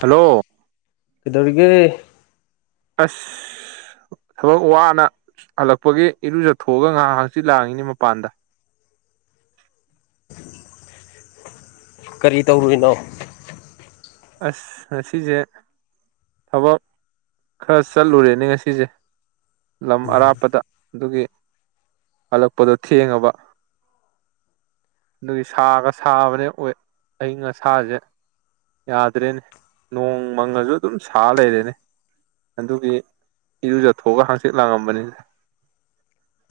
hello ꯀꯩꯗꯧꯔꯤꯒꯦ ꯑꯁ ꯊꯕꯛ ꯋꯥꯅ ꯍꯜꯂꯛꯄꯒꯤ ꯏꯔꯨꯖꯊꯣꯛꯑꯒ ꯉꯥꯏꯍꯥꯛ ꯍꯪꯆꯤꯠ ꯂꯥꯡꯉꯤꯅꯤ ꯃꯄꯥꯟꯗ ꯀꯔꯤ ꯇꯧꯔꯨꯔꯤꯅꯣ ꯑꯁ ꯉꯁꯤꯁꯦ ꯊꯕꯛ ꯈꯔ ꯆꯠꯂꯨꯔꯦꯅꯦ ꯉꯁꯤꯁꯦ ꯂꯝ ꯑꯔꯥꯞꯄꯗ ꯑꯗꯨꯒꯤ ꯍꯜꯂꯛꯄꯗ ꯊꯦꯡꯉꯕ ꯑꯗꯨ ꯁꯥꯒ ꯁꯥꯕꯅꯦ ꯑꯣꯏ ꯑꯏꯤꯡ ꯑꯁꯥꯁꯦ ꯌꯥꯗ꯭ꯔꯦꯅꯦ ꯅꯣꯡ ꯃꯪꯉꯁꯨ ꯑꯗꯨꯝ ꯁꯥ ꯂꯩꯔꯦꯅꯦ ꯑꯗꯨꯒꯤ ꯏꯔꯨꯖꯊꯣꯛꯑꯒ ꯍꯥꯡꯆꯤꯠ ꯂꯥꯡꯉꯝꯕꯅꯤ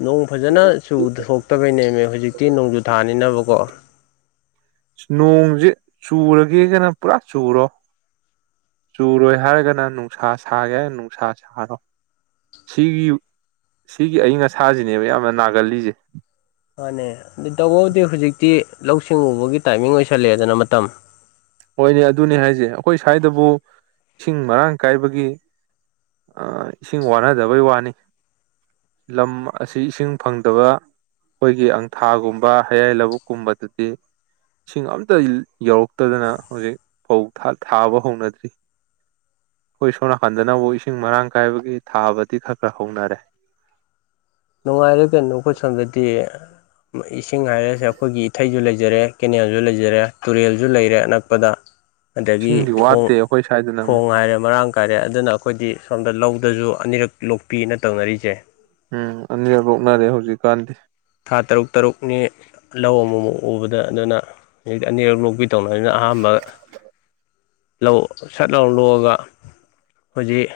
ꯅꯣꯡ ꯐꯖꯅ ꯆꯨ ꯊꯣꯛꯇꯕꯩꯅꯦꯃꯦ ꯍꯧꯖꯤꯛꯇꯤ ꯅꯣꯡꯖꯨ ꯊꯥꯅꯤꯅꯕꯀꯣ ꯅꯣꯡꯁꯦ ꯆꯨꯔꯒꯦ ꯀꯅ ꯄꯨꯔꯥ ꯆꯨꯔꯣ ꯆꯨꯔꯣꯏ ꯍꯥꯏꯔꯒꯅ ꯅꯨꯡꯁꯥ ꯁꯥꯒꯦ ꯅꯨꯡꯁꯥ ꯁꯥꯔꯣ ꯁꯤꯒꯤ ꯁꯤꯒꯤ ꯑꯏꯪ ꯑꯁꯥꯁꯤꯅꯦꯕ ꯌꯥꯝꯅ ꯅꯥꯒꯜꯂꯤꯁꯦ ꯃꯥꯅꯦ ꯑꯗꯨ ꯇꯧꯕꯕꯨꯗꯤ ꯍꯧꯖꯤꯛꯇꯤ ꯂꯧꯁꯤꯡ ꯎꯕꯒꯤ ꯇꯥꯏꯃꯤꯡ ꯑꯣꯏꯁꯜꯂꯑꯦꯗꯅ ꯃꯇꯝ ꯍꯣꯏꯅꯦ ꯑꯗꯨꯅꯤ ꯍꯥꯏꯁꯦ ꯑꯩꯈꯣꯏ ꯁ꯭ꯋꯥꯏꯗꯕꯨ ꯏꯁꯤꯡ ꯃꯔꯥꯡ ꯀꯥꯏꯕꯒꯤ ꯏꯁꯤꯡ ꯋꯥꯅꯗꯕꯩ ꯋꯥꯅꯤ ꯂꯝ ꯑꯁꯤ ꯏꯁꯤꯡ ꯐꯪꯗꯕ ꯑꯩꯈꯣꯏꯒꯤ ꯑꯪꯊꯥꯒꯨꯝꯕ ꯍꯌꯥꯏ ꯂꯧꯕꯨꯛꯀꯨꯝꯕꯗꯨꯗꯤ ꯏꯁꯤꯡ ꯑꯝꯇ ꯌꯧꯔꯛꯇꯗꯅ ꯍꯧꯖꯤꯛ ꯐꯧ ꯊꯥꯕ ꯍꯧꯅꯗ꯭ꯔꯤ ꯑꯩꯈꯣꯏ ꯁꯣꯝ ꯅꯥꯀꯟꯗꯅꯕꯨ ꯏꯁꯤꯡ ꯃꯔꯥꯡ ꯀꯥꯏꯕꯒꯤ ꯊꯥꯕꯗꯤ ꯈꯔ ꯈꯔ ꯍꯧꯅꯔꯦ ꯅꯨꯡꯉꯥꯏꯔꯦꯒꯩꯅꯣ ꯑꯈꯣꯏꯁꯣꯟꯗꯗꯤ ꯏꯁꯤꯡ ꯍꯥꯏꯔꯁꯦ ꯑꯩꯈꯣꯏꯒꯤ ꯏꯊꯩꯁꯨ ꯂꯩꯖꯔꯦ ꯀꯦꯅꯦꯜꯁꯨ ꯂꯩꯖꯔꯦ ꯇꯨꯔꯦꯜꯁꯨ ꯂꯩꯔꯦ ꯑꯅꯛꯄꯗ ꯑꯗꯒꯤ ꯏꯁꯤꯡꯗꯤ ꯈꯣꯡ ꯋꯥꯠꯇꯦ ꯑꯩꯈꯣꯏ ꯁ꯭ꯋꯥꯏꯗꯅ ꯈꯣꯡ ꯑꯃꯨꯛ ꯍꯥꯏꯔꯦ ꯃꯔꯥꯡ ꯀꯥꯏꯔꯦ ꯑꯗꯨꯅ ꯑꯩꯈꯣꯏꯗꯤ ꯁꯣꯝꯗ ꯂꯧꯗꯁꯨ ꯑꯅꯤꯔꯛ ꯂꯣꯛꯄꯤꯅ ꯇꯧꯅꯔꯤꯁꯦ ꯎꯝ ꯑꯅꯤꯔꯛ ꯂꯣꯛꯅꯔꯦ ꯍꯧꯖꯤꯛꯀꯥꯟꯗꯤ ꯊꯥ ꯇꯔꯨꯛ ꯇꯔꯨꯛꯅꯤ ꯂꯧ ꯑꯃꯃꯨꯛ ꯎꯕꯗ ꯑꯗꯨꯅ ꯍꯧꯖꯤꯛꯇ ꯑꯅꯤꯔꯛ ꯂꯣꯛꯕꯤ ꯇꯧꯅꯕꯅꯤꯅ ꯑꯍꯥꯟꯕ ꯂꯧ ꯁꯠ ꯂꯧ ꯂꯣꯛꯑꯒ ꯍꯧꯖꯤꯛ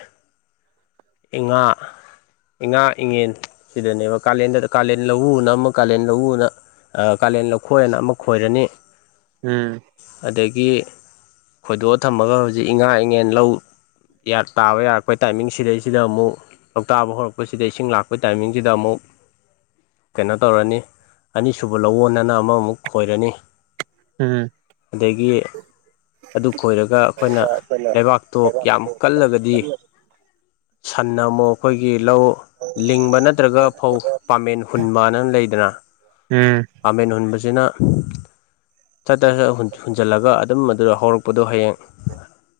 ꯏꯉꯥ ꯏ ꯉꯥ ꯏꯉꯦꯟ ꯁꯤꯗꯅꯦꯕ ꯀꯥꯂꯦꯟꯗ ꯀꯥꯂꯦꯟ ꯂꯧꯎꯅ ꯑꯃ ꯀꯥꯂꯦꯟ ꯂꯧꯎꯅ ꯑ ꯀꯥꯂꯦꯟ ꯂꯧꯈꯣꯏ ꯑꯅ ꯑꯃꯨꯛ ꯈꯣꯏꯔꯅꯤ ꯎꯝ ꯑꯗꯒꯤ ꯈꯣꯏꯗꯣꯛꯑ ꯊꯝꯃꯒ ꯍꯧꯖꯤꯛ ꯏꯉꯥ ꯏꯉꯦꯟ ꯂꯧ ꯋꯥ ꯇꯥꯕ ꯌꯥꯔꯛꯄꯩ ꯇꯥꯏꯃꯤꯡ ꯁꯤꯗꯩꯁꯤ ꯁꯤꯗ ꯑꯃꯨꯛ ꯂꯥꯎꯇꯥꯛꯕ ꯍꯧꯔꯛꯄꯁꯤꯗ ꯏꯁꯤꯡ ꯂꯥꯛꯄꯩ ꯇꯥꯏꯃꯤꯡꯁꯤꯗ ꯑꯃꯨꯛ ꯀꯩꯅꯣ ꯇꯧꯔꯅꯤ ꯑꯅꯤꯁꯨꯕ ꯂꯧꯋꯣꯟꯅ ꯑꯃꯃꯨꯛ ꯈꯣꯏꯔꯅꯤ ꯎꯝ ꯑꯗꯒꯤ ꯑꯗꯨ ꯈꯣꯏꯔꯒ ꯑꯩꯈꯣꯏꯅ ꯂꯩꯕꯥꯛꯇꯣ ꯌꯥꯝ ꯀꯜꯂꯒꯗꯤ ꯁꯟꯅꯃꯨꯛ ꯑꯩꯈꯣꯏꯒꯤ ꯂꯧ ꯂꯤꯡꯕ ꯅꯠꯇ꯭ꯔꯒ ꯐꯧ ꯄꯥꯃꯦꯟ ꯍꯨꯟꯕꯅ ꯂꯩꯗꯅ ꯎꯝ ꯄꯥꯃꯦꯟ ꯍꯨꯟꯕꯁꯤꯅ ꯁꯠ ꯆꯠ ꯁ ꯍꯨꯟꯖꯜꯂꯒ ꯑꯗꯨꯝ ꯑꯗꯨꯗ ꯍꯧꯔꯛꯄꯗꯣ ꯍꯌꯦꯡ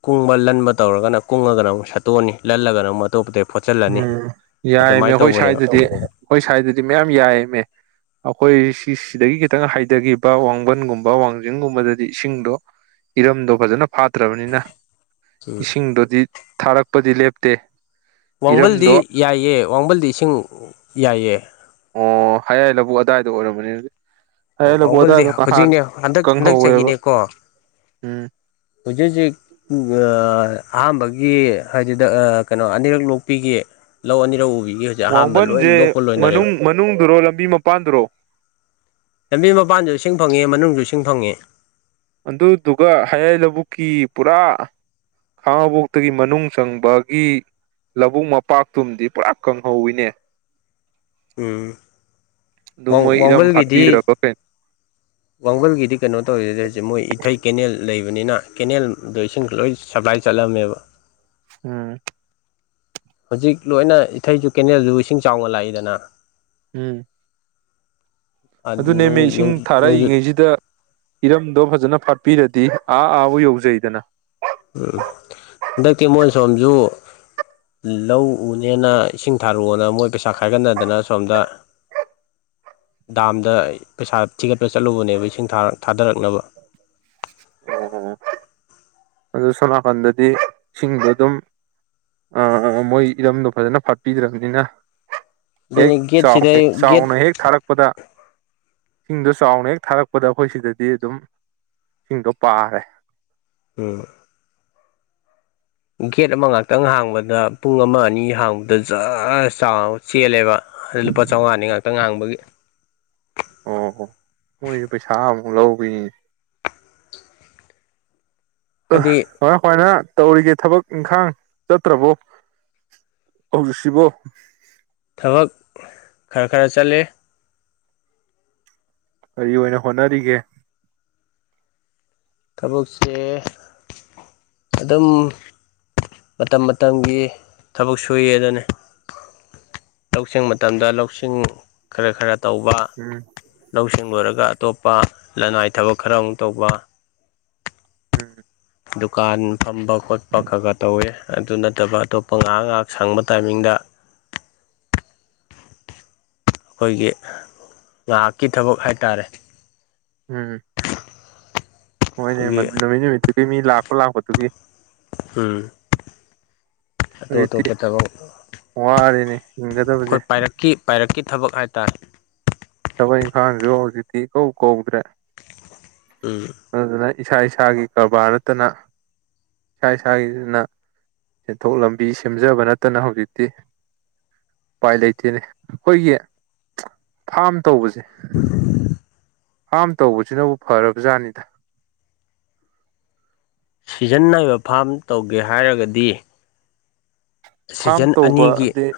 ꯀꯨꯡꯕ ꯂꯟꯕ ꯇꯧꯔꯒ ꯀꯨꯡꯉꯒ ꯑꯃꯨꯛ ꯁꯠꯇꯣꯛꯑꯅꯤ ꯂꯜꯂꯒ ꯑꯃꯨꯛ ꯑꯇꯣꯞ ꯄꯗꯩ ꯎꯝ ꯌꯥꯏꯌꯦꯃꯦ ꯑꯩꯈꯣꯏ ꯁꯥꯏꯗꯗꯤ ꯑꯩꯈꯣꯏ ꯁꯥꯏꯗꯗꯤ ꯃꯌꯥꯝ ꯌꯥꯏꯌꯦꯃꯦ ꯑꯩꯈꯣꯏ ꯁꯤ ꯁꯤꯗꯒꯤ ꯈꯤꯇꯪ ꯍꯥꯏꯗꯒꯤꯕ ꯋꯥꯡꯕꯟꯒꯨꯝꯕ ꯋꯥꯡꯖꯤꯡꯒꯨꯝꯕꯗꯗꯤ ꯏꯁꯤꯡꯗꯣ ꯏꯔꯝꯗꯣ ꯐꯖꯅ ꯐꯥꯠꯇ꯭ꯔꯕꯅꯤꯅ ꯎꯝ ꯏꯁꯤꯡꯗꯨꯗꯤ ꯊꯥꯔꯛꯄꯗꯤ ꯂꯦꯞꯇꯦ ꯋꯥꯡꯕꯜꯗꯤ ꯏꯔꯝꯗꯣ ꯌꯥꯏꯌꯦ ꯋꯥꯡꯕꯜꯗꯤ ꯏꯁꯤꯡ ꯌꯥꯏꯌꯦ ꯑꯣ ꯍꯌꯥꯏ ꯂꯕꯨꯨꯛ ꯑꯗꯥꯏꯗ ꯑꯣꯏꯔꯝꯃꯅꯤ ꯑꯗꯨꯗꯤ ꯑꯣ ꯋꯥꯡꯃꯜꯗꯤ ꯍꯧꯖꯤꯛꯅꯦ ꯍꯟꯗꯛ ꯍꯟꯗꯛ ꯀꯪꯍꯧꯋꯦꯕ ꯆꯍꯤꯅꯦꯀꯣ ꯎꯝ ꯍꯧꯖꯤꯛ ꯍꯧꯖꯤꯛ ꯑꯍꯥꯥꯟꯕꯒꯤ ꯍꯥꯏꯖꯤꯗ ꯀꯩꯅꯣ ꯑꯅꯤꯔꯛ ꯂꯣꯛꯄꯤꯒꯤ ꯂꯧ ꯑꯅꯤꯔꯛ ꯎꯕꯤꯒꯤ ꯍꯧꯖꯤꯛ ꯑꯍꯥꯟꯕ ꯂꯣꯏ ꯋꯥꯡꯕꯟꯖꯦ ꯂꯣꯛꯄ ꯂꯣꯏꯅꯔꯦꯕ ꯃꯅꯨꯡ ꯃꯅꯨꯡꯗꯨꯔꯣ ꯂꯝꯕꯤ ꯃꯄꯥꯟꯗꯨꯔꯣ ꯂꯝꯕꯤ ꯃꯄꯥꯟꯖꯨ ꯏꯁꯤꯡ ꯐꯪꯉꯦ ꯃꯅꯨꯡꯖꯨ ꯏꯁꯤꯡ ꯐꯪꯉꯦ ꯑꯗꯨꯗꯨꯒ ꯍꯌꯥꯏ ꯂꯕꯨꯛꯀꯤ ꯄꯨꯔꯥ ꯈꯉꯥꯕꫭꯛꯇꯒꯤ ꯃꯅꯨꯡ ꯆꯪꯕꯒꯤ ꯂꯕꯨꯛ ꯃꯄꯥꯛꯇꯨꯨꯝꯗꯤ ꯄꯨꯔꯥ ꯀꯪꯍꯧꯋꯤꯅꯦ ꯎꯝ ꯑꯗꯨ ꯋꯥꯎ ꯃꯣꯏ ꯏꯔꯝ ꯋꯥꯎꯃꯜꯒꯤꯗꯤ ꯐꯥꯠꯄꯤꯗ꯭ꯔꯕ ꯀꯩꯅꯣ ꯋꯥꯡꯕꯜꯒꯤꯗꯤ ꯀꯩꯅꯣ ꯇꯧꯋꯦꯗ ꯍꯧꯖꯤꯛ ꯃꯣꯏ ꯏꯊꯩ ꯀꯦꯅꯦꯜ ꯂꯩꯕꯅꯤꯅ ꯀꯦꯅꯦꯜꯗꯣ ꯏꯁꯤꯡ ꯂꯣꯏ ꯁꯄ꯭ꯂꯥꯏ ꯆꯠꯂꯕꯅꯦꯕ ꯎꯝ ꯍꯧꯖꯤꯛ ꯂꯣꯏꯅ ꯏꯊꯩꯁꯨ ꯀꯦꯅꯦꯜꯗꯨ ꯏꯁꯤꯡ ꯆꯥꯎꯅ ꯂꯥꯛꯏꯗꯅ ꯎꯝ ꯑꯗꯨꯅꯦꯃꯦ ꯏꯁꯤꯡ ꯅꯣꯡꯖꯨꯠ ꯊꯥꯔꯛꯏꯉꯩꯁꯤꯗ ꯏꯔꯝꯗꯣ ꯐꯖꯅ ꯐꯥꯠꯄꯤꯔꯗꯤ ꯑꯥ ꯑꯥꯕꯨ ꯌꯧꯖꯩꯗꯅ ꯎꯝ ꯍꯟꯗꯛꯇꯤ ꯃꯣꯏ ꯁꯣꯝꯖꯨ ꯂꯧ ꯎꯅꯦꯅ ꯏꯁꯤꯡ ꯊꯥꯔꯛꯑꯣꯅ ꯃꯣꯏ ꯄꯩꯁꯥ ꯈꯥꯏꯒꯠꯅꯗꯅ ꯑꯁꯣꯝꯗ ꯗꯥꯝꯗ ꯄꯩꯁꯥ ꯊꯤꯒꯠꯄ ꯆꯠꯂꯨꯕꯅꯦꯕ ꯏꯁꯤꯡ ꯊꯥꯗꯔꯛꯅꯕ ꯑꯣ ꯑꯗꯨ ꯁꯣꯅꯥꯀꯟꯗꯗꯤ ꯏꯁꯤꯡꯗꫭ ꯑꯗꯨꯝ ꯑꯥ ꯑꯥ ꯃꯣꯏ ꯏꯔꯝꯗꯣ ꯐꯖꯅ ꯐꯠꯄꯤꯗ꯭ꯔꯕꯅꯤꯅ ꯍꯦꯛ ꯑꯗꯨꯅꯤ ꯆꯥꯎ ꯒꯦꯠꯁꯤꯗ ꯒꯦꯠ ꯆꯥꯎꯅ ꯍꯦꯛ ꯊꯥꯔꯛ ꯄꯗ ꯏꯁꯤꯡꯗꯣ ꯆꯥꯎꯅ ꯍꯦꯛ ꯊꯥꯔꯛꯄꯗ ꯑꯩꯈꯣꯏ ꯁꯤꯗꯗꯤ ꯑꯗꯨꯝ ꯏꯁꯤꯡꯗꯣ ꯄꯥꯔꯦ ꯎꯝ ꯒꯦꯠ ꯑꯃ ꯉꯥꯛꯇꯪ ꯍꯥꯡꯕꯗ ꯄꯨꯡ ꯑꯃ ꯑꯅꯤ ꯍꯥꯡꯕꯗ ꯖꯔ ꯆꯥꯎ ꯆꯦꯜꯂꯦꯕ ꯑꯗꯨ ꯂꯨꯄꯥ ꯆꯧꯉꯥꯅꯤ ꯉꯥꯛꯇꯪ ꯍꯥꯡꯕꯒꯤ ꯑꯣ ꯑꫭ ꯃꯣꯏꯖꯦ ꯄꯩꯁꯥꯃꯨꯛ ꯂꯧꯕꯤꯅꯤꯅꯦ ꯍꯥꯏꯗꯤ ꯀꯃꯥꯏ ꯀꯃꯥꯏꯅ ꯇꯧꯔꯤꯒꯦ ꯊꯕꯛ ꯏꯪꯈꯥꯡ ꯆꯠꯇ꯭ꯔꯕꯣ ꯍꯧꯖꯤꯛꯁꯤꯕꯣ ꯊꯕꯛ ꯈꯔ ꯈꯔ ꯆꯠꯂꯦ ꯀꯔꯤ ꯑꯣꯏꯅ ꯍꯣꯠꯅꯔꯤꯒꯦ ꯊꯕꯛꯁꯦ ꯑꯗꯨꯝ ꯃꯇꯝ ꯃꯇꯝꯒꯤ ꯊꯕꯛ ꯁꯨꯏ ꯑꯗꯨꯅꯤ ꯂꯧꯁꯤꯡ ꯃꯇꯝꯗ ꯂꯧꯁꯤꯡ ꯈꯔ ꯈꯔ ꯇꯧꯕ ꯎꯝ ꯂꯧꯁꯤꯡ ꯂꯣꯏꯔꯒ ꯑꯇꯣꯞꯄ ꯂꯅꯥꯏ ꯊꯕꯛ ꯈꯔ ꯑꯃꯨꯛ ꯇꯧꯕ ꯎꯝ ꯗꯨꯀꯥꯟ ꯐꯝꯕ ꯈꯣꯠꯄ ꯈꯔ ꯈꯔ ꯇꯧꯋꯦ ꯑꯗꯨ ꯅꯠꯇꯕ ꯑꯇꯣꯞꯄ ꯉꯍꯥꯛ ꯉꯍꯥꯛ ꯁꯪꯕ ꯇꯥꯏꯃꯤꯡꯗ ꯑꯩꯈꯣꯏꯒꯤ ꯉꯍꯥꯛꯀꯤ ꯊꯕꯛ ꯍꯥꯏꯇꯥꯔꯦ ꯎꯝ ꯍꯣꯏꯅꯦ ꯑꯩꯈꯣꯏꯒꯤ ꯅꯨꯃꯤꯠ ꯅꯨꯃꯤꯠꯇꯨꯒꯤ ꯃꯤ ꯂꯥꯛꯄ ꯂꯥꯛꯄꯗꯨꯒꯤ ꯎꯝ ꯑꯇꯣꯞ ꯍꯧꯖꯤꯛꯇꯤ ꯑꯇꯣꯞꯄ ꯊꯕꯛ ꯋꯥꯔꯦꯅꯦ ꯍꯤꯡꯒꯗꯕꯁꯦ ꯑꯩꯈꯣꯏ ꯄꯥꯏꯔꯛ ꯀꯤ ꯄꯥꯏꯔꯛꯀꯤ ꯊꯕꯛ ꯍꯥꯏꯇꯥꯔꯦ ꯊꯕꯛ ꯏꯪꯈꯥꯡꯖꯨ ꯍꯧꯖꯤꯛꯇꯤ ꯏꯀꯧ ꯀꯧꯗ꯭ꯔꯦ ꯎꯝ ꯑꯗꯨꯗꯨꯅ ꯏꯁꯥ ꯏꯁꯥꯒꯤ ꯀꯔꯕꯥꯔ ꯅꯠꯇꯅ ꯏꯁꯥ ꯏꯁꯥ ꯅ ꯁꯦꯟꯊꯣꯛ ꯂꯝꯕꯤ ꯁꯦꯝꯖꯕ ꯅꯠꯇꯅ ꯍꯧꯖꯤꯛꯇꯤ ꯎꯄꯥꯏ ꯂꯩꯇꯦꯅꯦ ꯑꯩꯈꯣꯏꯒꯤ ꯐꯥꯝ ꯇꯧꯕꯖꯦ ꯐꯥꯝ ꯇꯧꯕꯖꯤꯅꯕꯨ ꯐꯔꯕꯖꯥꯠꯅꯤꯗ ꯁꯤꯖꯤꯟ ꯅꯥꯏꯕ ꯐꯥꯝ ꯇꯧꯒꯦ ꯍꯥꯏꯔꯒꯗꯤ ꯐꯥꯔꯝ ꯁꯤꯖꯟ ꯇꯧꯕ ꯑꯅꯤꯒꯤ ꯗꯤ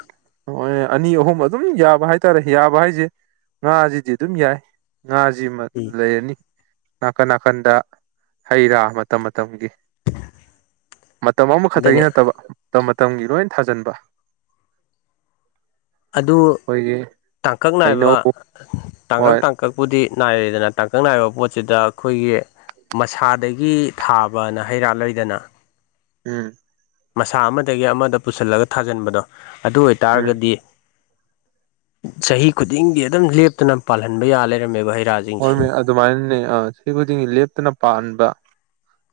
ꯍꯣꯏ ꯑꯅꯤ ꯑꯍꯨꯝ ꯑꯗꯨꯝ ꯌꯥꯕ ꯍꯥꯏꯇꯥꯔꯦ ꯌꯥꯕ ꯍꯥꯏꯖꯦ ꯉꯥꯖꯤꯗꯤ ꯑꯗꯨꯝ ꯌꯥꯏ ꯉꯥꯖꯤꯃ ꯎꯝ ꯂꯩꯔꯅꯤ ꯅꯥꯀꯟ ꯅꯥꯀꯟꯗ ꯍꯩ-ꯔꯥ ꯃꯇꯝ ꯃꯇꯝꯒꯤ ꯃꯇꯝ ꯑꯃꯈꯠꯇꯒꯤ ꯑꯗꯨꯅꯦ ꯅꯠꯇꯕ ꯃꯇꯝ ꯃꯇꯝꯒꯤ ꯂꯣꯏꯟ ꯊꯥꯖꯟꯕ ꯑꯗꯨ ꯇꯥꯡꯀꯛ ꯍꯩꯅꯧ ꯅꯥꯏꯕ ꯇꯥꯡꯀꯛ ꯍꯣꯏ ꯇꯥꯡ ꯀꯛꯄꯨꯗꯤ ꯅꯥꯏꯔꯦꯗꯅ ꯇꯥꯡꯀꯛ ꯅꯥꯏꯕ ꯄꯣꯠꯁꯤꯗ ꯑꯩꯈꯣꯏꯒꯤ ꯃꯁꯥꯗꯒꯤ ꯊꯥꯕꯅ ꯍꯩꯔꯥ ꯂꯩꯗꯅ ꯎꯝ ꯃꯁꯥ ꯑꯃꯗꯒꯤ ꯑꯃꯗ ꯄꯨꯁꯜꯂꯒ ꯊꯥꯖꯟꯕꯗꯣ ꯑꯗꯨ ꯎꯝ ꯑꯣꯏꯇꯥꯔꯒꯗꯤ ꯆꯍꯤ ꯈꯨꯗꯤꯡꯒꯤ ꯑꯗꯨꯝ ꯂꯦꯞꯇꯅ ꯄꯥꯜꯍꯟꯕ ꯌꯥ ꯂꯩꯔꯝꯃꯦꯕ ꯍꯩ ꯔꯥ ꯍꯣꯏ ꯃꯦ ꯑꯗꯨꯃꯥꯏꯅꯅꯦ ꯑ ꯆꯍꯤ ꯈꯨꯗꯤꯡꯒꯤ ꯂꯦꯞꯇꯅ ꯄꯥꯟꯕ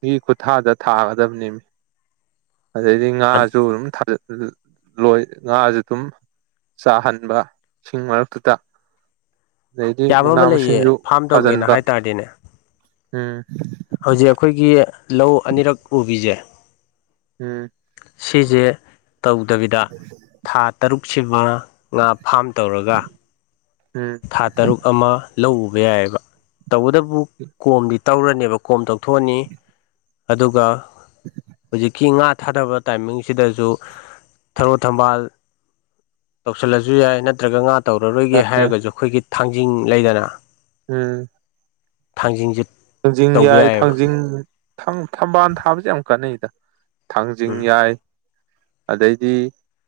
ꯒꯤ ꯈꯨꯠꯊꯥꯗ ꯊꯥꯒꯗꯝꯅꯤꯝ ꯑꯗꯩꯗꯤ ꯉꯥꯁꯨ ꯑꯗꯨꯝ ꯊꯥ [unintelligible] ꯂꯣꯏ ꯉꯥꯖꯦ ꯑꯗꯨꯝ ꯆꯥꯍꯟꯕ ꯁꯤꯡ ꯃꯔꯛꯇꯨꯗ ꯑꯗꯩꯗꯤ ꯌꯥꯕ ꯃꯅꯥ ꯑꯃ ꯂꯩꯌꯦ ꯃꯁꯤꯡꯖꯨ ꯐꯥꯝ ꯇꯧꯒꯦꯅ ꯊꯥꯖꯟꯕ ꯍꯥꯏ ꯇꯥꯔꯗꯤꯅꯦ ꯎꯝ ꯍꯧꯖꯤꯛ ꯑꯩꯈꯣꯏꯒꯤ ꯂꯧ ꯑꯅꯤꯔꯛ ꯎꯕꯤꯖꯦ ꯎꯝ ꯁꯤꯖꯦ ꯇꯧꯗꯕꯤꯗ ꯊꯥ ꯇꯔꯨꯛꯁꯤꯃ ꯉꯥ ꯐꯥꯝ ꯇꯧꯔꯒ ꯎꯝ ꯊꯥ ꯇꯔꯨꯛ ꯑꯃ ꯂꯧ ꯎꯕ ꯌꯥꯏꯑꯕ ꯇꯧꯕꯇꯕꯨ ꯀꯣꯝꯗꯤ ꯇꯧꯔꯅꯦꯕ ꯀꯣꯝ ꯇꯧꯊꯣꯛꯑꯅꯤ ꯑꯗꯨꯒ ꯍꯧꯖꯤꯛꯀꯤ ꯉꯥ ꯊꯥꯗꯕ ꯇꯥꯏꯃꯤꯡꯁꯤꯗꯖꯨ ꯊꯔꯣ ꯊꯝꯕꯥꯜ ꯇꯧꯁꯜꯂꯖꯨ ꯌꯥꯏ ꯅꯠꯇ꯭ꯔꯒ ꯉꯥ ꯇꯧꯔꯔꯣꯏꯒꯦ ꯌꯥꯏ ꯍꯥꯏꯔꯒꯖꯨ ꯑꯩꯈꯣꯏꯒꯤ ꯊꯥꯡꯖꯤꯡ ꯂꯩꯗꯅ ꯎꯝ ꯊꯥꯡꯖꯤꯡꯖꯤꯠ ꯊꯥꯡꯖꯤꯡ ꯌꯥꯏ ꯊꯥꯡꯖꯤꯡ ꯊꯝ ꯊꯝꯕꯥꯜ ꯊꯥꯕꯖꯦ ꯌꯥꯝ ꯀꯥꯟꯅꯩꯗ ꯊꯥꯡꯖꯤꯡ ꯎꯝ ꯌꯥꯏ ꯑꯗꯩꯗꯤ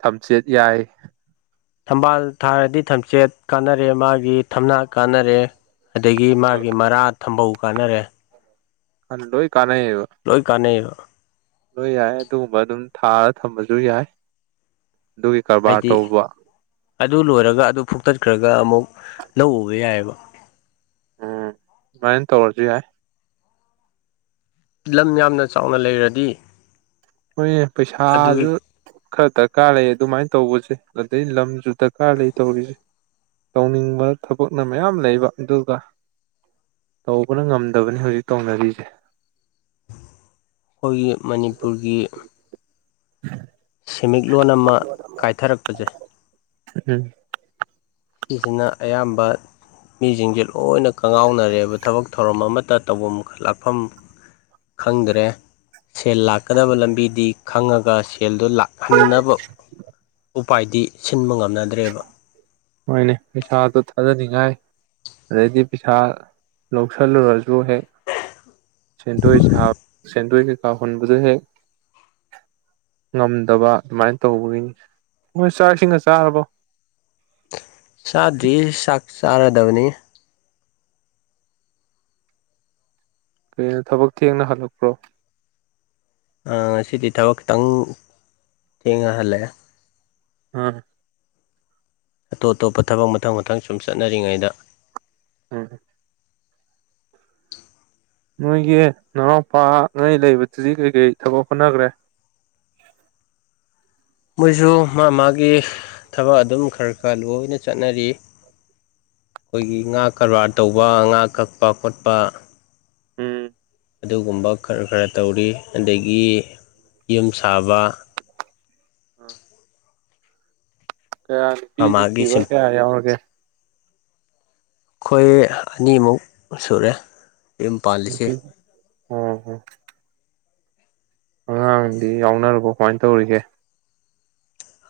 ꯊꯝꯆꯦꯠ ꯌꯥꯏ ꯊꯝꯕꯥꯜ ꯊꯥꯔꯗꯤ ꯊꯝꯆꯦꯠ ꯀꯥꯟꯅꯔꯦ ꯃꯥꯒꯤ ꯊꯝꯅꯥ ꯀꯥꯟꯅꯔꯦ ꯑꯗꯒꯤ ꯃꯥꯒꯤ ꯃꯔꯥ ꯊꯝꯕꯧ ꯀꯥꯟꯅꯔꯦ ꯗꯨꯅ ꯂꯣꯢ ꯀꯅꯩꯕ ꯂꯣꯏ ꯀꯥꯟꯅꯩꯑꯦꯕ ꯂꯣꯏ ꯌꯥꯏ ꯑꯗꯨꯒꯨꯝꯕ ꯑꯗꯨꯝ ꯊꯥꯔ ꯊꯝꯕꯁꯨ ꯌꯥꯏ ꯑꯗꯨꯒꯤ ꯀꯔꯕꯥꯔ ꯍꯥꯏꯗꯤ ꯇꯧꯕ ꯑꯗꯨ ꯂꯣꯏꯔꯒ ꯑꯗꯨ ꯐꯨꯛꯇꯠꯈ꯭ꯔꯒ ꯑꯃꯨꯛ ꯂꯧ ꯎꯕ ꯌꯥꯏꯑꯕ ꯑꯗꯨꯃꯥꯢ ꯇꯧꯔꯁꯨ ꯌꯥꯢ ꯂꯝ ꯌꯥꯝꯅ ꯆꯥꯎꯅ ꯂꯩꯔꯗꯤ ꯍꯣꯏꯅꯦ ꯑꯗꯨꯒꯤ ꯄꯩꯁꯥꯁꯨ ꯈꯔ ꯗꯔꯀꯥꯔ ꯂꯩ ꯑꯗꯨꯃꯥꯏꯅ ꯇꯧꯕꯁꯦ ꯑꯗꯩ ꯂꯝꯁꯨ ꯗꯔꯀꯥꯔ ꯂꯩ ꯇꯧꯔꯤꯁꯦ ꯇꯧꯅꯤꯡꯕ ꯊꯕꯛꯅ ꯃꯌꯥꯝ ꯂꯩꯕ ꯑꯗꯨꯒ ꯇꯧꯕꯅ ꯉꯝꯗꯕꯅꯤ ꯍꯧꯖꯤꯛ ꯇꯧꯅꯔꯤꯁꯦ ꯑꯩꯈꯣꯏꯒꯤ ꯃꯅꯤꯄꯨꯔꯒꯤ ꯍ [unintelligible] ꯁꯃꯤꯠꯂꯣꯟ ꯑꯃ ꯀꯥꯏꯊꯔꯛꯄꯁꯦ ꯎꯝ ꯁꯤꯁꯤꯅ ꯑꯌꯥꯝꯕ ꯃꯤꯁꯤꯡꯁꯦ ꯂꯣꯏꯅ ꯀꯪꯉꯥꯎꯅꯔꯦꯕ ꯊꯕꯛ ꯊꯧꯔꯝ ꯑꯃꯠꯇ ꯇꯧꯐꯝ ꯂꯥꯛꯐꯝ ꯈꯪꯗ꯭ꯔꯦ ꯁꯦꯜ ꯂꯥꯛꯀꯗꯕ ꯂꯝꯕꯤꯗꯤ ꯈꯪꯉꯒ ꯁꯦꯜꯗꯣ ꯂꯥꯛꯍꯟꯅꯕ ꯎꯄꯥꯏꯗꯤ ꯁꯤꯟꯕ ꯉꯝꯅꯗ꯭ꯔꯦꯕ ꯍꯣꯏꯅꯦ ꯄꯩꯁꯥꯗꯣ ꯊꯥꯖꯅꯤꯡꯉꯥꯏ ꯑꯗꯩꯗꯤ ꯄꯩꯁꯥ ꯂꯧꯁꯤꯜꯂꯨꯔꯁꯨ ꯗꯨꯨꯅꯦ ꯁꯦꯟꯗꯣꯏ ꯁꯥꯕ ꯁꯦꯟꯗꯣꯏ ꯀꯩꯀꯥ ꯍꯟꯕꯖꯨ ꯍꯦꯛ ꯉꯝꯗꯕ ꯑꯗꯨꯃꯥꯏꯅ ꯇꯧꯕꯒꯤꯅꯤ ꯃꯣꯏ ꯆꯥꯛ ꯏꯁꯤꯡꯒ ꯆꯥꯔꯕꯣ ꯆꯥꯗ꯭ꯔꯤ ꯆꯥꯛ ꯆꯥꯔꯗꯕꯅꯤ ꯀꯩꯅꯣ ꯊꯕꯛ ꯊꯦꯡꯅ ꯍꯜꯂꯛꯄ꯭ꯔꯣ ꯉꯁꯤꯗꯤ ꯊꯕꯛ ꯈꯤꯇꯪ ꯊꯦꯡꯅ ꯍꯜꯂꯛꯑꯦ ꯑꯥ ꯑꯇꯣꯞ ꯑꯇꯣꯞꯄ ꯊꯕꯛ ꯃꯊꯪ ꯃꯊꯪ ꯁꯨꯝ ꯆꯠꯅꯔꯤꯉꯩꯗ ꯎꯝ ꯅꯣꯏꯒꯤ ꯅꯅꯥꯎꯄꯥ ꯉꯩ ꯂꯩꯕꯗꯨꯗꯤ ꯀꯔꯤ ꯀꯔꯤ ꯊꯕꯛ ꯍꯣꯠꯅꯈ꯭ꯔꯦ ꯃꯣꯏꯁꯨ ꯃꯥ ꯃꯥꯒꯤ ꯊꯕꯛ ꯑꯗꯨꯝ ꯈꯔ ꯈꯔ ꯂꯣꯏꯅ ꯆꯠꯅꯔꯤ ꯑꯩꯈꯣꯏꯒꯤ ꯉꯥ ꯀꯔꯕꯥꯔ ꯇꯧꯕ ꯉꯥ ꯀꯛꯄ ꯈꯣꯠꯄ ꯎꯝ ꯑꯗꯨꯒꯨꯝꯕ ꯈꯔ ꯈꯔ ꯇꯧꯔꯤ ꯑꯗꯒꯤ ꯌꯨꯝ ꯁꯥꯕ ꯀꯌꯥ ꯅꯨꯄꯤꯗꯤ ꯃꯃꯥꯒꯤ ꯊꯤꯕ ꯁꯤꯟ ꯀꯌꯥ ꯌꯥꯎꯔꯒꯦ ꯑꯩꯈꯣꯏ ꯑꯅꯤꯃꯨꯛ ꯁꯨꯔꯦ ꯌꯨꯝ ꯄꯥꯜꯂꯤꯁꯦ ꯑꯣ ꯍꯣ ꯑꯉꯥꯡꯗꯤ ꯌꯥꯎꯅꯔꯕꯣ ꯀꯃꯥꯏꯅ ꯇꯧꯔꯤꯒꯦ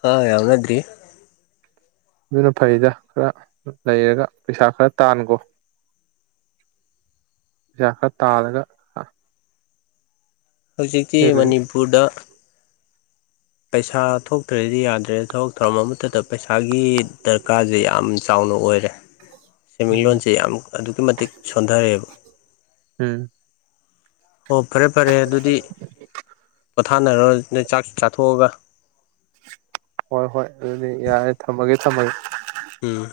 ꯑꯉꯥꯡ ꯌꯥꯎꯅꯗꯔꯤ ꯑꯗꯨꯅ ꯐꯩꯗ ꯈꯔ ꯂꯩꯔꯒ ꯄꯩꯁꯥ ꯈꯔ ꯇꯥꯟꯈꯣ ꯄꯩꯁꯥ ꯈꯔ ꯇꯥꯜꯂꯒ ꯍꯧꯖꯤꯛꯇꯤ ꯐꯦꯃꯤꯂꯤ ꯃꯅꯤꯄꯨꯔꯗ ꯄꯩꯁꯥ ꯊꯣꯛꯇ꯭ꯔꯗꯤ ꯌꯥꯗ꯭ꯔꯦ ꯊꯕꯛ ꯊꯧꯔꯝ ꯑꯃꯠꯇꯗ ꯄꯩꯁꯥꯒꯤ ꯗꯔꯀꯥꯔꯁꯦ ꯌꯥꯝ ꯆꯥꯎꯅ ꯑꯣꯏꯔꯦ ꯎꯝ ꯁꯦꯟꯃꯤꯠꯂꯣꯟꯁꯦ ꯌꯥꯝ ꯑꯗꯨꯛꯀꯤ ꯃꯇꯤꯛ ꯁꯣꯟꯊꯔꯦꯕ ꯎꯝ ꯑꯣ ꯐꯔꯦ ꯐꯔꯦ ꯑꯗꯨꯗꯤ ꯄꯣꯊꯥꯅꯔꯣ ꯅꯣꯏ ꯆꯥꯛ ꯆꯥꯊꯣꯛꯑꯒ ꯍꯣꯏ ꯍꯣꯏ ꯑꯗꯨꯗꯤ ꯌꯥꯔꯦ ꯊꯝꯃꯒꯦ ꯊꯝꯃꯒꯦ ꯎꯝ